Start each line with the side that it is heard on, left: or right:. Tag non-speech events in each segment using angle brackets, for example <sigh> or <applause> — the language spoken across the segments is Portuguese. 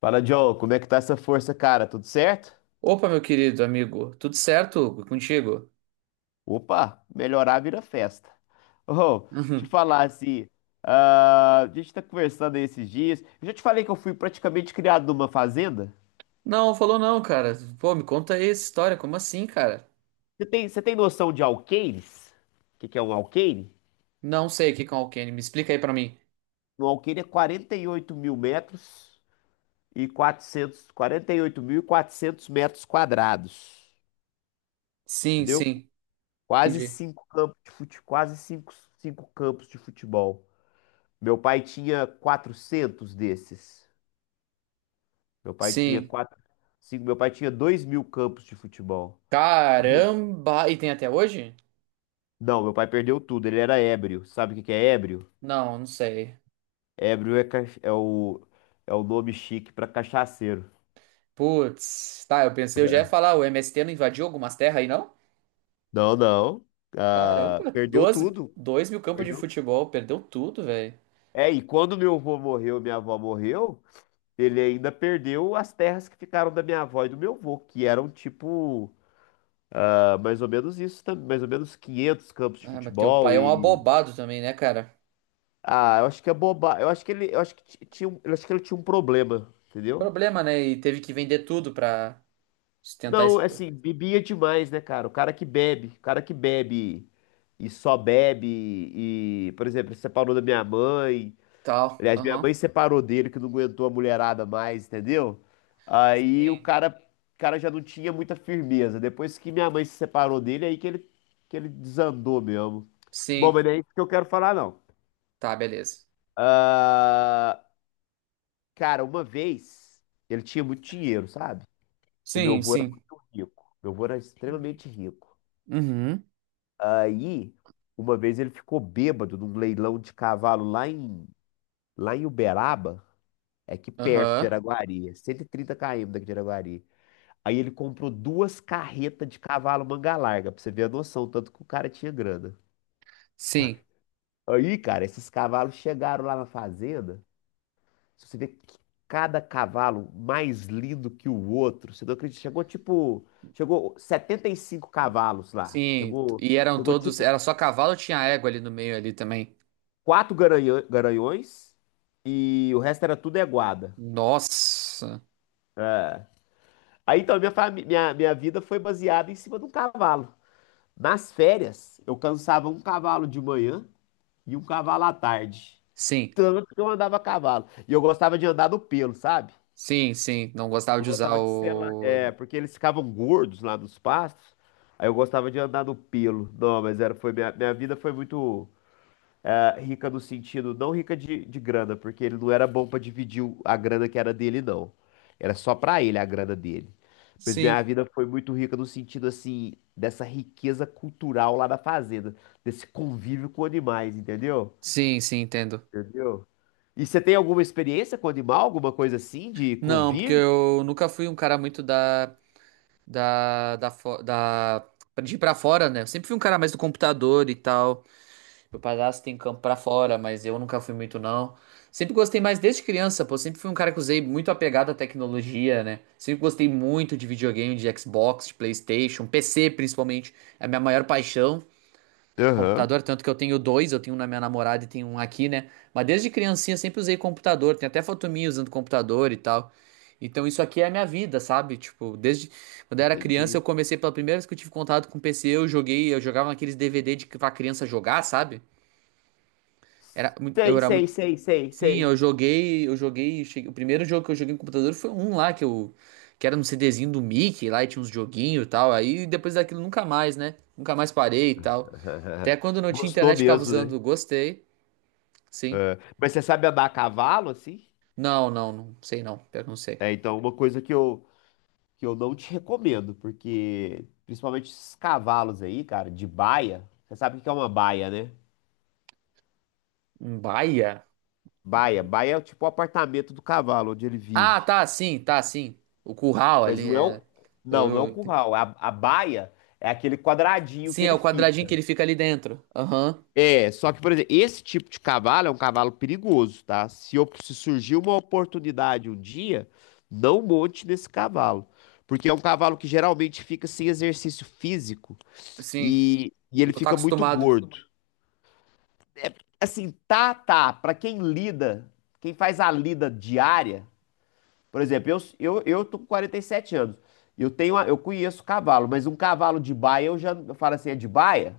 left: Fala, John, como é que tá essa força, cara? Tudo certo?
right: Opa, meu querido amigo, tudo certo contigo? <laughs>
left: Opa, melhorar vira festa. Ô, te
right: Uhum.
left: falar assim, ah, a gente tá conversando aí esses dias. Eu já te falei que eu fui praticamente criado numa fazenda.
right: Não, falou não, cara. Pô, me conta aí essa história, como assim, cara?
left: Você tem noção de alqueires? O que que é um alqueire?
right: Não sei o que com Alkane, me explica aí pra mim.
left: Um alqueire é 48.000 metros e 400, quatrocentos metros quadrados,
right: Sim,
left: entendeu?
right: sim,
left: Quase
right: entendi.
left: cinco campos de fute, quase cinco, cinco campos de futebol. Meu pai tinha 400 desses. Meu pai tinha
right: Sim.
left: quatro, meu pai tinha 2.000 campos de futebol.
right: Caramba! E tem até hoje?
left: Não, meu pai perdeu tudo, ele era ébrio. Sabe o que que é ébrio?
right: Não, não sei.
left: Ébrio é o nome chique para cachaceiro.
right: Putz, tá, eu pensei, eu já ia falar, o MST não invadiu algumas terras aí, não?
left: Não, não. Ah,
right: Caramba,
left: perdeu
right: 12,
left: tudo.
right: 2.000 campos de
left: Perdeu.
right: futebol, perdeu tudo, velho.
left: É, e quando meu avô morreu, minha avó morreu, ele ainda perdeu as terras que ficaram da minha avó e do meu avô, que eram tipo, ah, mais ou menos 500 campos de
right: Ah, mas teu
left: futebol
right: pai é um
left: e.
right: abobado também, né, cara?
left: Ah, eu acho que é boba. Eu acho que ti- tinha, eu acho que ele tinha um problema, entendeu?
right: Problema, né? E teve que vender tudo pra. Se tentar
left: Não, é assim, bebia demais, né, cara? O cara que bebe e só bebe e, por exemplo, ele separou da minha mãe.
right: tal,
left: Aliás, minha
right: aham.
left: mãe separou dele que não aguentou a mulherada mais, entendeu? Aí o
right: Sim.
left: cara, o cara já não tinha muita firmeza. Depois que minha mãe se separou dele, é aí que ele desandou mesmo. Bom,
right: Sim.
left: mas não é isso que eu quero falar, não.
right: Tá, beleza.
left: Ah, cara, uma vez ele tinha muito dinheiro, sabe? E meu
right: Sim,
left: avô era
right: sim.
left: muito rico. Meu avô era extremamente rico.
right: Uhum.
left: Aí, uma vez ele ficou bêbado num leilão de cavalo lá em Uberaba, é aqui perto de
right: Aham.
left: Araguari, é 130 km daqui de Araguari. Aí ele comprou duas carretas de cavalo manga larga, pra você ver a noção, tanto que o cara tinha grana.
right: Sim.
left: Aí, cara, esses cavalos chegaram lá na fazenda. Se você vê que cada cavalo mais lindo que o outro, você não acredita. Chegou 75 cavalos lá.
right: Sim.
left: Chegou,
right: E eram
left: chegou
right: todos.
left: tipo
right: Era só cavalo ou tinha égua ali no meio ali também?
left: quatro garanhões e o resto era tudo aguada.
right: Nossa.
left: Aí então minha vida foi baseada em cima de um cavalo. Nas férias, eu cansava um cavalo de manhã e um cavalo à tarde.
right: Sim.
left: Tanto que eu andava a cavalo. E eu gostava de andar no pelo, sabe?
right: Sim, sim. Não gostava
left: Eu
right: de usar
left: gostava de selar.
right: o.
left: É, porque eles ficavam gordos lá nos pastos. Aí eu gostava de andar no pelo. Não, mas minha vida foi muito rica no sentido, não rica de grana, porque ele não era bom pra dividir a grana que era dele, não. Era só pra ele a grana dele. Mas minha
right: Sim.
left: vida foi muito rica no sentido, assim, dessa riqueza cultural lá da fazenda, desse convívio com animais, entendeu?
right: Sim, sim, entendo.
left: Entendeu? E você tem alguma experiência com animal, alguma coisa assim, de
right: Não, porque
left: convívio?
right: eu nunca fui um cara muito da. Da. Da. fo- da... De ir pra fora, né? Eu sempre fui um cara mais do computador e tal. Meu padrasto tem campo pra fora, mas eu nunca fui muito, não. Sempre gostei mais desde criança, pô. Sempre fui um cara que usei muito apegado à tecnologia, né? Sempre gostei muito de videogame, de Xbox, de PlayStation, PC principalmente. É a minha maior paixão.
left: Aham.
right: Computador, tanto que eu tenho dois, eu tenho um na minha namorada e tenho um aqui, né? Mas desde criancinha sempre usei computador. Tem até foto minha usando computador e tal. Então isso aqui é a minha vida, sabe? Tipo, desde quando eu era criança, eu
left: Entendi.
right: comecei pela primeira vez que eu tive contato com PC, eu joguei, eu jogava naqueles DVD de que pra criança jogar, sabe? Era, eu
left: Sei,
right: era
left: sei,
right: muito.
left: sei, sei,
right: Sim,
left: sei.
right: eu joguei, o primeiro jogo que eu joguei no computador foi um lá que era no CDzinho do Mickey, lá e tinha uns joguinhos e tal. Aí depois daquilo nunca mais, né? Nunca mais parei e tal. Até
left: <laughs>
right: quando não tinha
left: Gostou
right: internet ficava
left: mesmo, né?
right: usando, gostei. Sim.
left: É. Mas você sabe andar a cavalo, assim?
right: Não, não, não sei não, pior que não sei.
left: É, então, uma coisa que eu não te recomendo, porque principalmente esses cavalos aí, cara, de baia. Você sabe o que é uma baia, né?
right: Um Baia?
left: Baia. Baia é tipo o apartamento do cavalo onde ele
right: Ah,
left: vive.
right: tá, sim, tá, sim. O curral
left: Mas
right: ali
left: não é
right: é
left: o, não, não é o
right: eu-
left: curral. A baia é aquele quadradinho
right: Sim,
left: que
right: é
left: ele
right: o quadradinho que
left: fica.
right: ele fica ali dentro. Aham.
left: É, só que, por exemplo, esse tipo de cavalo é um cavalo perigoso, tá? Se surgir uma oportunidade um dia, não monte nesse cavalo. Porque é um cavalo que geralmente fica sem exercício físico
right: Sim.
left: e ele
right: Não tá
left: fica muito
right: acostumado.
left: gordo. Assim, tá, tá. Pra quem lida, quem faz a lida diária, por exemplo, eu tô com 47 anos. Eu conheço cavalo, mas um cavalo de baia, eu falo assim, é de baia?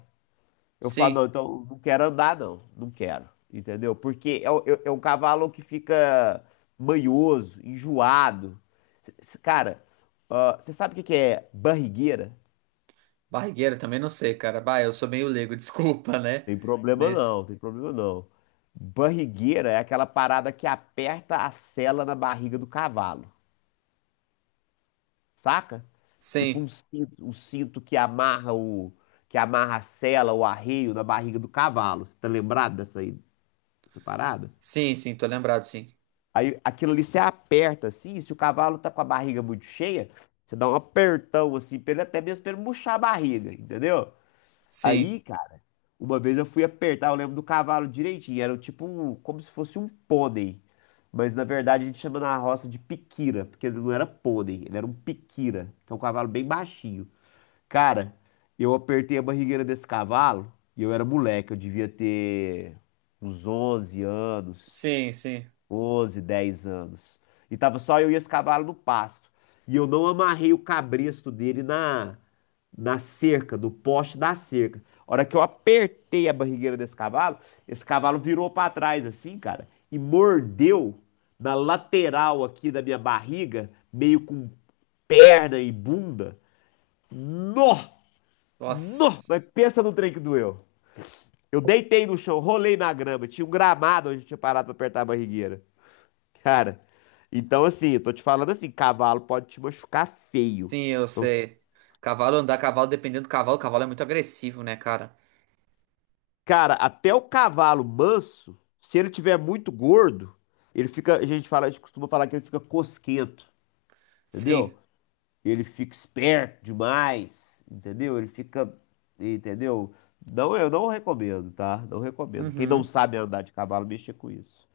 left: Eu falo,
right: Sim.
left: não, então não quero andar, não. Não quero. Entendeu? Porque é um cavalo que fica manhoso, enjoado. Cara, você sabe o que que é barrigueira?
right: Barrigueira também não sei, cara. Bah, eu sou meio leigo, <laughs> desculpa, né?
left: Tem problema
right: Nesse...
left: não, tem problema não. Barrigueira é aquela parada que aperta a sela na barriga do cavalo, saca? Tipo
right: Sim,
left: um cinto que amarra a sela, o arreio na barriga do cavalo. Você tá lembrado dessa aí, dessa parada?
right: sim, sim, tô lembrado, sim.
left: Aí aquilo ali você aperta assim, se o cavalo tá com a barriga muito cheia, você dá um apertão assim, pra ele, até mesmo pra ele murchar a barriga, entendeu?
right: Sim,
left: Aí, cara, uma vez eu fui apertar, eu lembro do cavalo direitinho, era tipo um, como se fosse um pônei. Mas na verdade a gente chama na roça de piquira, porque ele não era pônei, ele era um piquira, que é um cavalo bem baixinho. Cara, eu apertei a barrigueira desse cavalo e eu era moleque, eu devia ter uns 11 anos.
right: sim, sim.
left: 11, 10 anos. E tava só eu e esse cavalo no pasto. E eu não amarrei o cabresto dele na cerca, no poste da cerca. A hora que eu apertei a barrigueira desse cavalo, esse cavalo virou pra trás assim, cara, e mordeu na lateral aqui da minha barriga, meio com perna e bunda. Nó! Nó! Mas
right: Nossa,
left: pensa no trem que doeu. Eu deitei no chão, rolei na grama, tinha um gramado onde eu tinha parado pra apertar a barrigueira. Cara, então assim, eu tô te falando assim, cavalo pode te machucar feio.
right: sim, eu
left: Então,
right: sei. Cavalo andar, cavalo, dependendo do cavalo, cavalo é muito agressivo, né, cara?
left: cara, até o cavalo manso, se ele tiver muito gordo, ele fica, a gente costuma falar que ele fica cosquento,
right: Sim,
left: entendeu? Ele fica esperto demais, entendeu? Ele fica, entendeu? Não, eu não recomendo, tá? Não recomendo. Quem não
right: uhum.
left: sabe andar de cavalo, mexa com isso.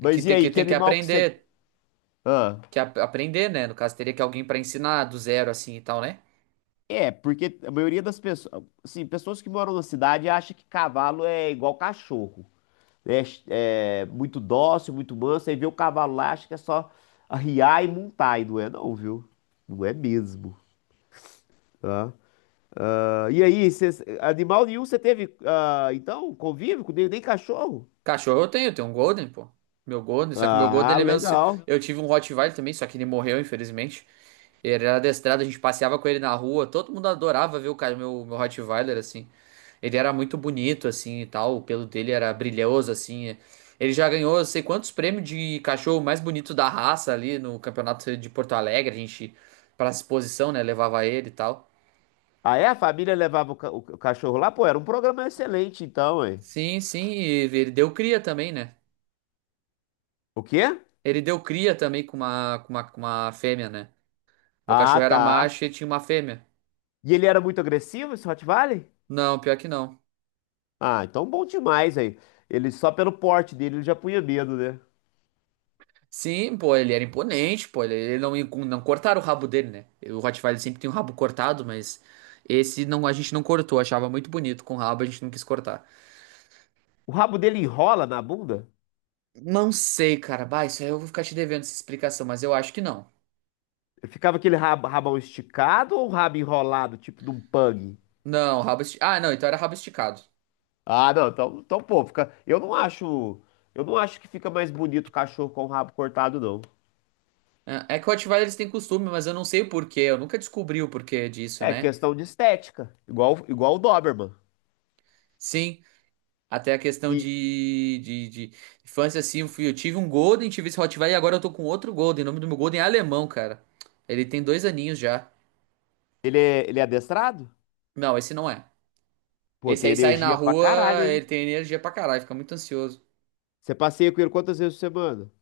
right: É que
left: e
right: tem
left: aí,
right: que,
left: que
right: tem que
left: animal que você...
right: aprender,
left: Ah.
right: aprender, né? No caso, teria que alguém pra ensinar do zero, assim, e tal, né?
left: É, porque a maioria das pessoas, assim, pessoas que moram na cidade acha que cavalo é igual cachorro. É, é muito dócil, muito manso, aí vê o cavalo lá, acha que é só arriar e montar, e não é não, viu? Não é mesmo, tá? Ah, e aí, animal nenhum você teve, então, convívio com nem cachorro?
right: Cachorro eu tenho, um Golden, pô. Meu Golden, só que meu Golden,
left: Ah,
right: ele é meio ansioso.
left: legal.
right: Eu tive um Rottweiler também, só que ele morreu, infelizmente. Ele era adestrado, a gente passeava com ele na rua, todo mundo adorava ver o cara, meu Rottweiler, assim. Ele era muito bonito, assim, e tal, o pelo dele era brilhoso, assim. Ele já ganhou, eu sei quantos prêmios de cachorro mais bonito da raça ali no campeonato de Porto Alegre, a gente, pra exposição, né, levava ele e tal.
left: Ah, é? A família levava o cachorro lá? Pô, era um programa excelente, então, hein?
right: Sim, sim, e ele deu cria também, né?
left: O quê?
right: Ele deu cria também com uma fêmea, né? Meu
left: Ah,
right: cachorro era
left: tá.
right: macho e tinha uma fêmea.
left: E ele era muito agressivo, esse Rottweiler?
right: Não, pior que não.
left: Ah, então bom demais aí. Ele só pelo porte dele ele já punha medo, né?
right: Sim, pô, ele era imponente, pô, ele não, não cortaram o rabo dele, né? O Rottweiler sempre tem um rabo cortado, mas esse não, a gente não cortou, achava muito bonito com o rabo, a gente não quis cortar.
left: O rabo dele enrola na bunda?
right: Não sei, cara, bah, isso aí eu vou ficar te devendo essa explicação, mas eu acho que não.
left: Ficava aquele rabo, rabão esticado ou um rabo enrolado, tipo de um pug?
right: Não, rabo esticado. Ah, não, então era rabo esticado.
left: Ah, não, então pô, fica. Eu não acho. Eu não acho que fica mais bonito o cachorro com o rabo cortado, não.
right: É que o Rottweiler eles têm costume, mas eu não sei o porquê, eu nunca descobri o porquê disso,
left: É
right: né?
left: questão de estética. Igual o Doberman.
right: Sim. Até a questão
left: E
right: de infância, assim, eu tive um Golden, tive esse Rottweiler e agora eu tô com outro Golden. O nome do meu Golden é alemão, cara. Ele tem dois aninhos já.
left: ele é adestrado?
right: Não, esse não é.
left: Pô,
right: Esse
left: tem
right: aí sai na
left: energia pra caralho,
right: rua,
left: hein?
right: ele tem energia pra caralho, fica muito ansioso.
left: Você passeia com ele quantas vezes por semana?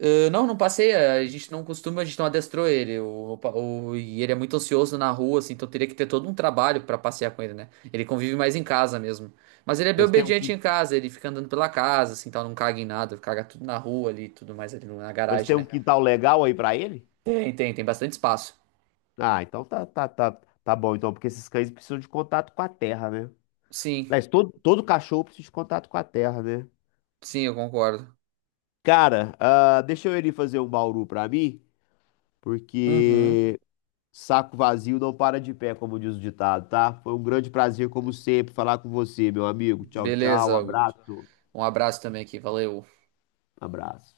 right: Ah, não, não passei, ah, a gente não costuma, a gente não adestrou ele. E ele é muito ansioso na rua, assim, então teria que ter todo um trabalho pra passear com ele, né? Ele convive mais em casa mesmo. Mas ele é bem
left: Mas tem um,
right: obediente em
left: quin-
right: casa, ele fica andando pela casa, assim, tal, não caga em nada, caga tudo na rua ali, tudo mais ali na
left: mas
right: garagem,
left: tem um
right: né?
left: quintal legal aí pra ele?
right: Tem bastante espaço.
left: Ah, então tá, tá, tá, tá bom, então, porque esses cães precisam de contato com a terra, né?
right: Sim,
left: Aliás, todo cachorro precisa de contato com a terra, né?
right: sim, eu concordo.
left: Cara, deixa eu ele fazer um bauru pra mim,
right: Uhum.
left: porque saco vazio não para de pé, como diz o ditado, tá? Foi um grande prazer, como sempre, falar com você, meu amigo. Tchau, tchau,
right: Beleza, Augusto.
left: abraço,
right: Um abraço também aqui, valeu.
left: abraço.